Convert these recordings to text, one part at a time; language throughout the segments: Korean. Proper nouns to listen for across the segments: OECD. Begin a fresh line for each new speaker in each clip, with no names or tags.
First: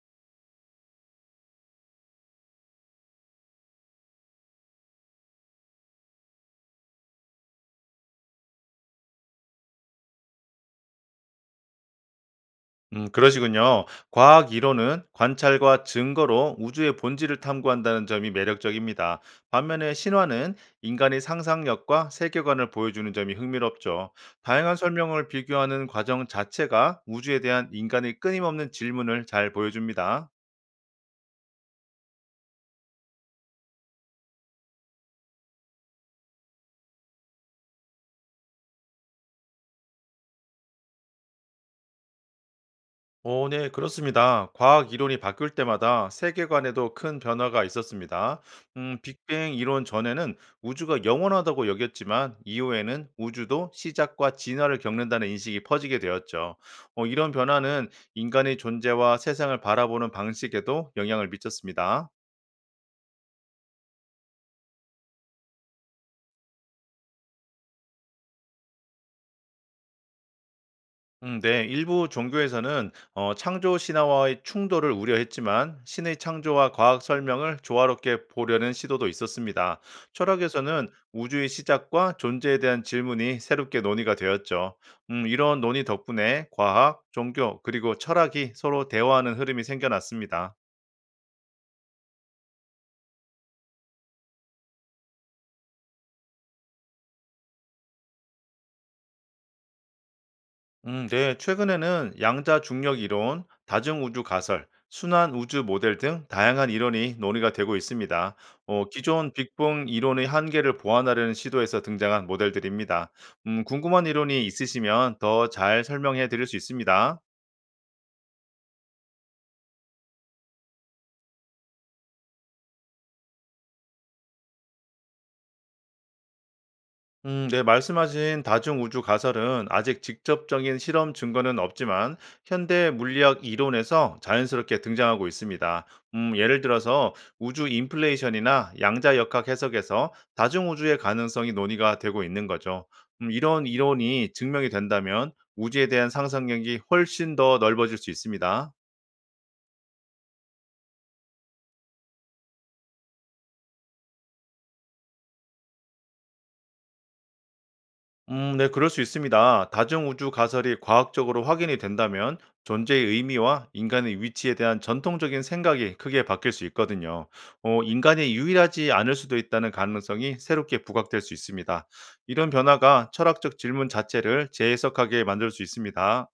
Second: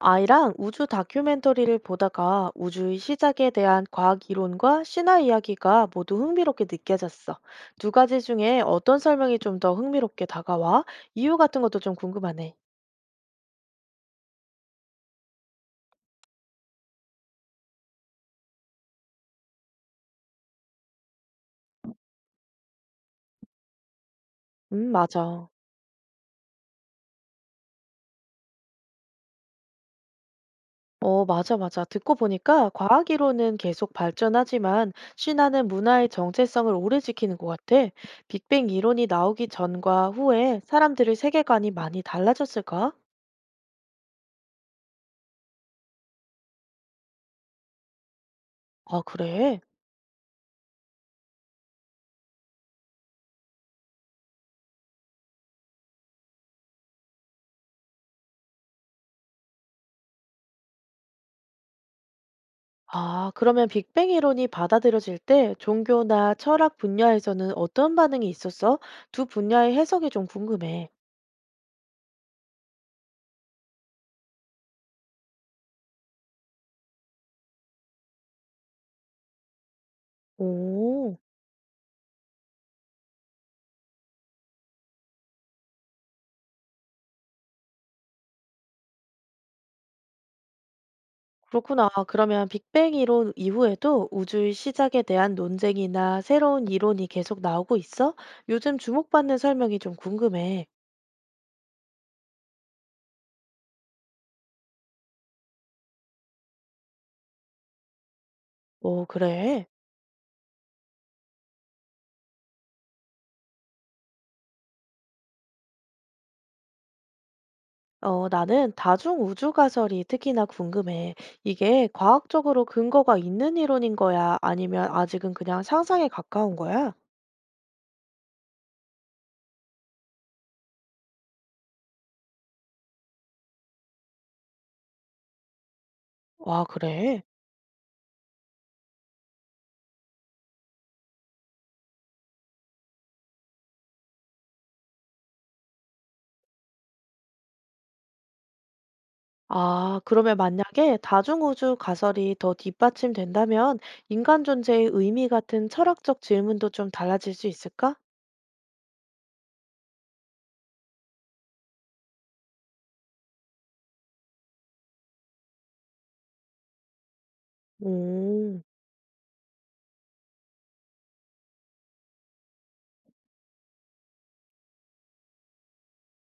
아이랑 우주 다큐멘터리를 보다가 우주의 시작에 대한 과학 이론과 신화 이야기가 모두 흥미롭게 느껴졌어. 두 가지 중에 어떤 설명이 좀 더 흥미롭게 다가와? 이유 같은 것도 좀 궁금하네.
그러시군요. 과학 이론은 관찰과 증거로 우주의 본질을 탐구한다는 점이 매력적입니다. 반면에 신화는 인간의 상상력과 세계관을 보여주는 점이 흥미롭죠. 다양한 설명을
맞아.
비교하는 과정 자체가 우주에 대한 인간의 끊임없는 질문을 잘 보여줍니다.
맞아, 맞아. 듣고 보니까 과학 이론은 계속 발전하지만 신화는 문화의 정체성을 오래 지키는 것 같아. 빅뱅 이론이 나오기 전과 후에 사람들의 세계관이 많이 달라졌을까?
오, 네, 그렇습니다. 과학 이론이 바뀔 때마다 세계관에도 큰 변화가 있었습니다.
아,
빅뱅
그래?
이론 전에는 우주가 영원하다고 여겼지만, 이후에는 우주도 시작과 진화를 겪는다는 인식이 퍼지게 되었죠. 이런 변화는 인간의 존재와 세상을 바라보는 방식에도 영향을 미쳤습니다.
아, 그러면 빅뱅 이론이 받아들여질 때 종교나 철학 분야에서는 어떤 반응이 있었어? 두 분야의 해석이 좀 궁금해.
네. 일부 종교에서는 창조 신화와의 충돌을 우려했지만 신의 창조와 과학 설명을 조화롭게 보려는 시도도 있었습니다. 철학에서는
오,
우주의 시작과 존재에 대한 질문이 새롭게 논의가 되었죠. 이런 논의 덕분에 과학, 종교, 그리고 철학이 서로 대화하는 흐름이 생겨났습니다.
그렇구나. 그러면 빅뱅 이론 이후에도 우주의 시작에 대한 논쟁이나 새로운 이론이 계속 나오고 있어? 요즘 주목받는 설명이 좀 궁금해.
네. 최근에는 양자 중력 이론, 다중 우주 가설, 순환 우주 모델 등 다양한 이론이 논의가 되고 있습니다.
오,
기존
그래?
빅뱅 이론의 한계를 보완하려는 시도에서 등장한 모델들입니다. 궁금한 이론이 있으시면 더 잘 설명해 드릴 수 있습니다.
나는 다중 우주 가설이 특히나 궁금해. 이게 과학적으로 근거가 있는 이론인 거야? 아니면 아직은 그냥 상상에 가까운 거야?
네, 말씀하신 다중우주 가설은 아직 직접적인 실험 증거는 없지만 현대 물리학 이론에서 자연스럽게 등장하고 있습니다. 예를
와,
들어서
그래?
우주 인플레이션이나 양자역학 해석에서 다중우주의 가능성이 논의가 되고 있는 거죠. 이런 이론이 증명이 된다면 우주에 대한 상상력이 훨씬 더 넓어질 수 있습니다.
아, 그러면 만약에 다중우주 가설이 더 뒷받침된다면 인간 존재의 의미 같은 철학적 질문도 좀 달라질 수 있을까?
네, 그럴 수 있습니다. 다중우주 가설이 과학적으로 확인이 된다면 존재의 의미와 인간의 위치에 대한 전통적인 생각이 크게 바뀔 수 있거든요. 인간이
오,
유일하지 않을 수도 있다는 가능성이 새롭게 부각될 수 있습니다. 이런 변화가 철학적 질문 자체를 재해석하게 만들 수 있습니다.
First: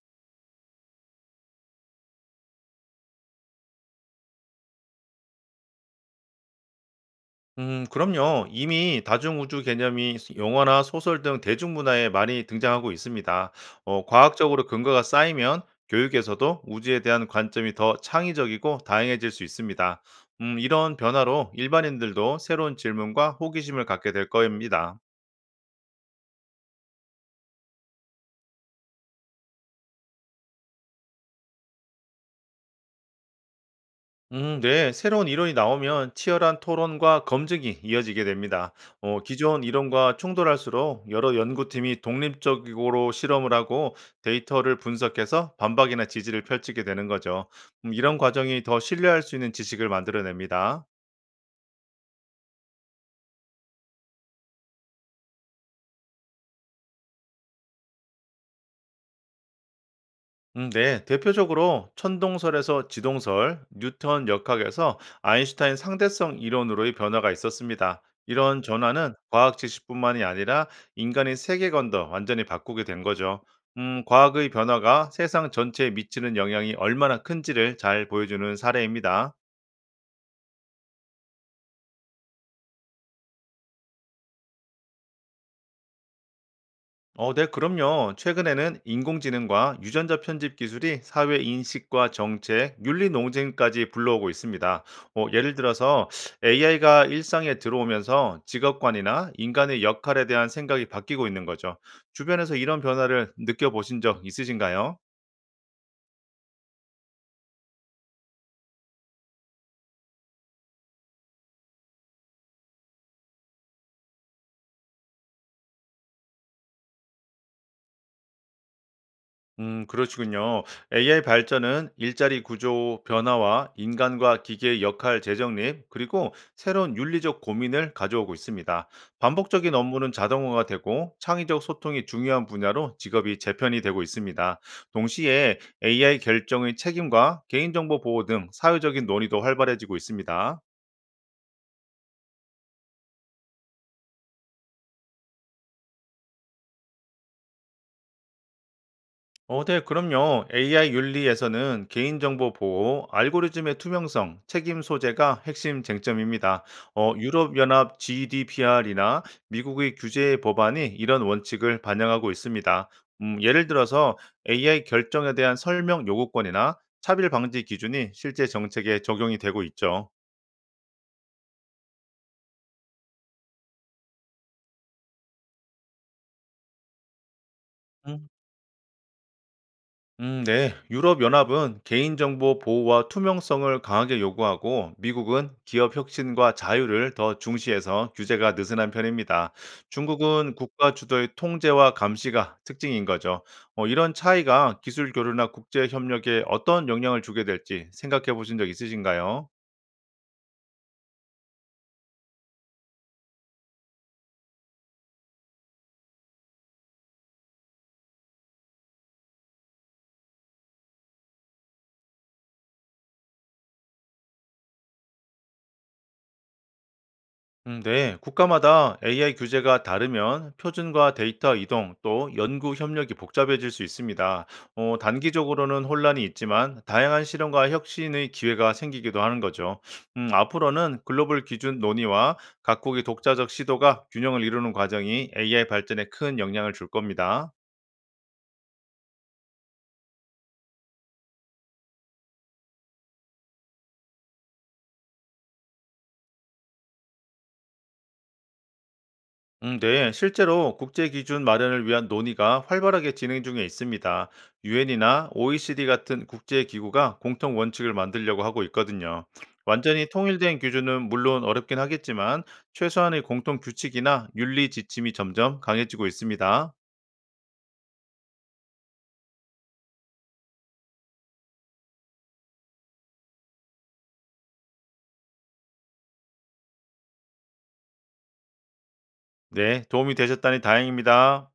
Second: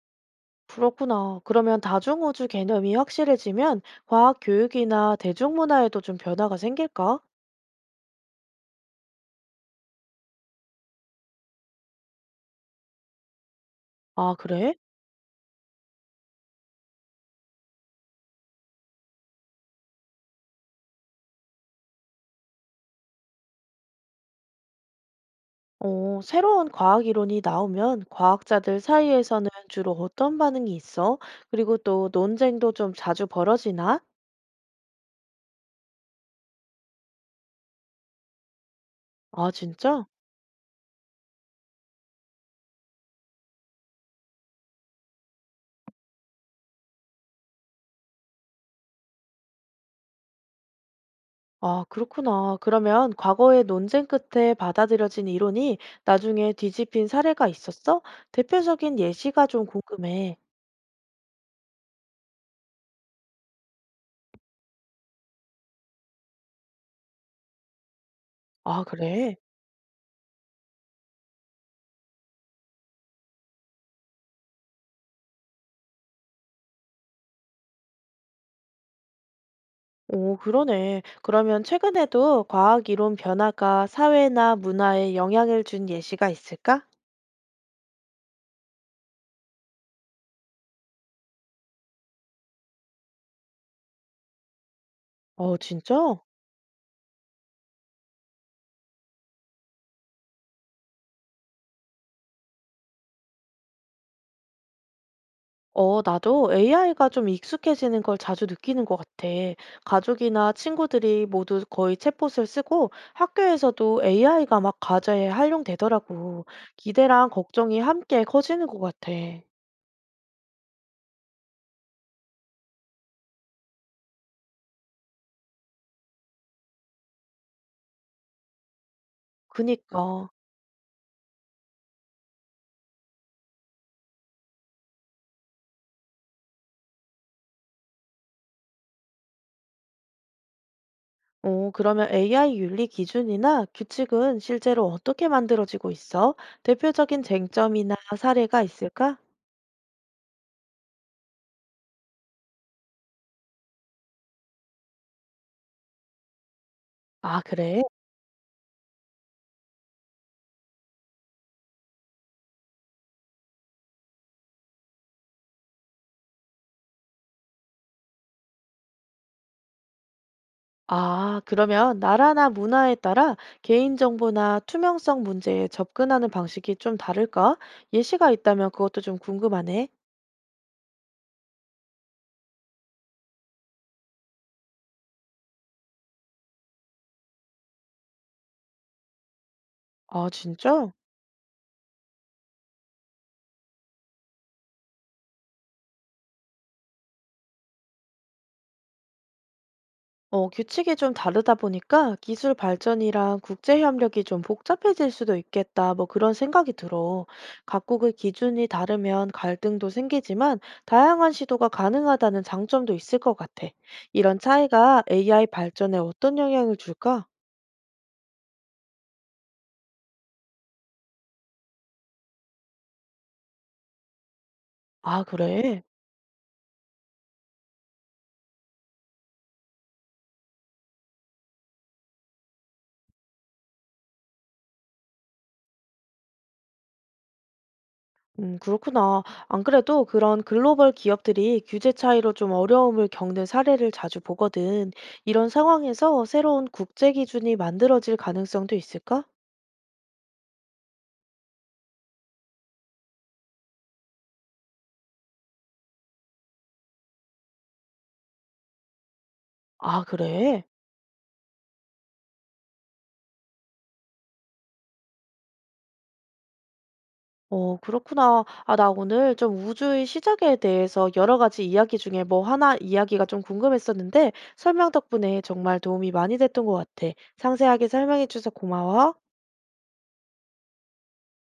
그렇구나. 그러면 다중우주 개념이 확실해지면 과학 교육이나 대중문화에도 좀 변화가 생길까?
그럼요. 이미 다중 우주 개념이 영화나 소설 등 대중문화에 많이 등장하고 있습니다.
아,
과학적으로
그래?
근거가 쌓이면 교육에서도 우주에 대한 관점이 더 창의적이고 다양해질 수 있습니다. 이런 변화로 일반인들도 새로운 질문과 호기심을 갖게 될 겁니다.
새로운 과학 이론이 나오면 과학자들 사이에서는 주로 어떤 반응이 있어? 그리고 또 논쟁도 좀 자주 벌어지나?
네. 새로운 이론이 나오면 치열한 토론과 검증이 이어지게 됩니다.
아,
기존
진짜?
이론과 충돌할수록 여러 연구팀이 독립적으로 실험을 하고 데이터를 분석해서 반박이나 지지를 펼치게 되는 거죠. 이런 과정이 더 신뢰할 수 있는 지식을 만들어냅니다.
아, 그렇구나. 그러면 과거의 논쟁 끝에 받아들여진 이론이 나중에 뒤집힌 사례가 있었어? 대표적인 예시가 좀 궁금해.
네, 대표적으로 천동설에서 지동설, 뉴턴 역학에서 아인슈타인 상대성 이론으로의 변화가 있었습니다. 이런
아,
전환은
그래?
과학 지식뿐만이 아니라 인간의 세계관도 완전히 바꾸게 된 거죠. 과학의 변화가 세상 전체에 미치는 영향이 얼마나 큰지를 잘 보여주는 사례입니다.
오, 그러네. 그러면 최근에도 과학 이론 변화가 사회나 문화에 영향을 준 예시가 있을까?
어, 네, 그럼요. 최근에는 인공지능과 유전자 편집 기술이 사회 인식과 정책, 윤리 논쟁까지 불러오고 있습니다. 예를
어,
들어서
진짜?
AI가 일상에 들어오면서 직업관이나 인간의 역할에 대한 생각이 바뀌고 있는 거죠. 주변에서 이런 변화를 느껴보신 적 있으신가요?
나도 AI가 좀 익숙해지는 걸 자주 느끼는 것 같아. 가족이나 친구들이 모두 거의 챗봇을 쓰고 학교에서도 AI가 막 과제에 활용되더라고. 기대랑 걱정이 함께 커지는 것 같아.
그러시군요. AI 발전은 일자리 구조 변화와 인간과 기계의 역할 재정립, 그리고 새로운 윤리적 고민을 가져오고 있습니다. 반복적인 업무는
그니까.
자동화가 되고 창의적 소통이 중요한 분야로 직업이 재편이 되고 있습니다. 동시에 AI 결정의 책임과 개인정보 보호 등 사회적인 논의도 활발해지고 있습니다.
그러면 AI 윤리 기준이나 규칙은 실제로 어떻게 만들어지고 있어? 대표적인 쟁점이나 사례가 있을까?
어, 네, 그럼요. AI 윤리에서는 개인정보 보호, 알고리즘의 투명성, 책임 소재가 핵심 쟁점입니다.
아, 그래.
유럽연합 GDPR이나 미국의 규제 법안이 이런 원칙을 반영하고 있습니다. 예를 들어서 AI 결정에 대한 설명 요구권이나 차별 방지 기준이 실제 정책에 적용이 되고 있죠.
아, 그러면 나라나 문화에 따라 개인정보나 투명성 문제에 접근하는 방식이 좀 다를까? 예시가 있다면 그것도 좀 궁금하네.
네. 유럽연합은 개인정보 보호와 투명성을 강하게 요구하고 미국은 기업 혁신과 자유를 더 중시해서 규제가 느슨한 편입니다.
아,
중국은
진짜?
국가 주도의 통제와 감시가 특징인 거죠. 이런 차이가 기술 교류나 국제 협력에 어떤 영향을 주게 될지 생각해 보신 적 있으신가요?
규칙이 좀 다르다 보니까 기술 발전이랑 국제 협력이 좀 복잡해질 수도 있겠다. 뭐 그런 생각이 들어. 각국의 기준이 다르면 갈등도 생기지만 다양한 시도가 가능하다는 장점도 있을 것 같아. 이런 차이가 AI 발전에 어떤 영향을 줄까?
네, 국가마다 AI 규제가 다르면 표준과 데이터 이동 또 연구 협력이 복잡해질 수 있습니다.
아, 그래.
단기적으로는 혼란이 있지만 다양한 실험과 혁신의 기회가 생기기도 하는 거죠. 앞으로는 글로벌 기준 논의와 각국의 독자적 시도가 균형을 이루는 과정이 AI 발전에 큰 영향을 줄 겁니다.
그렇구나. 안 그래도 그런 글로벌 기업들이 규제 차이로 좀 어려움을 겪는 사례를 자주 보거든. 이런 상황에서 새로운 국제 기준이 만들어질 가능성도 있을까?
네, 실제로 국제 기준 마련을 위한 논의가 활발하게 진행 중에 있습니다. 유엔이나 OECD 같은 국제 기구가 공통 원칙을 만들려고 하고 있거든요.
아,
완전히 통일된
그래?
기준은 물론 어렵긴 하겠지만 최소한의 공통 규칙이나 윤리 지침이 점점 강해지고 있습니다.
그렇구나. 아, 나 오늘 좀 우주의 시작에 대해서 여러 가지 이야기 중에 뭐 하나 이야기가 좀 궁금했었는데 설명 덕분에 정말 도움이 많이 됐던 것 같아. 상세하게 설명해줘서 고마워.
네, 도움이 되셨다니 다행입니다.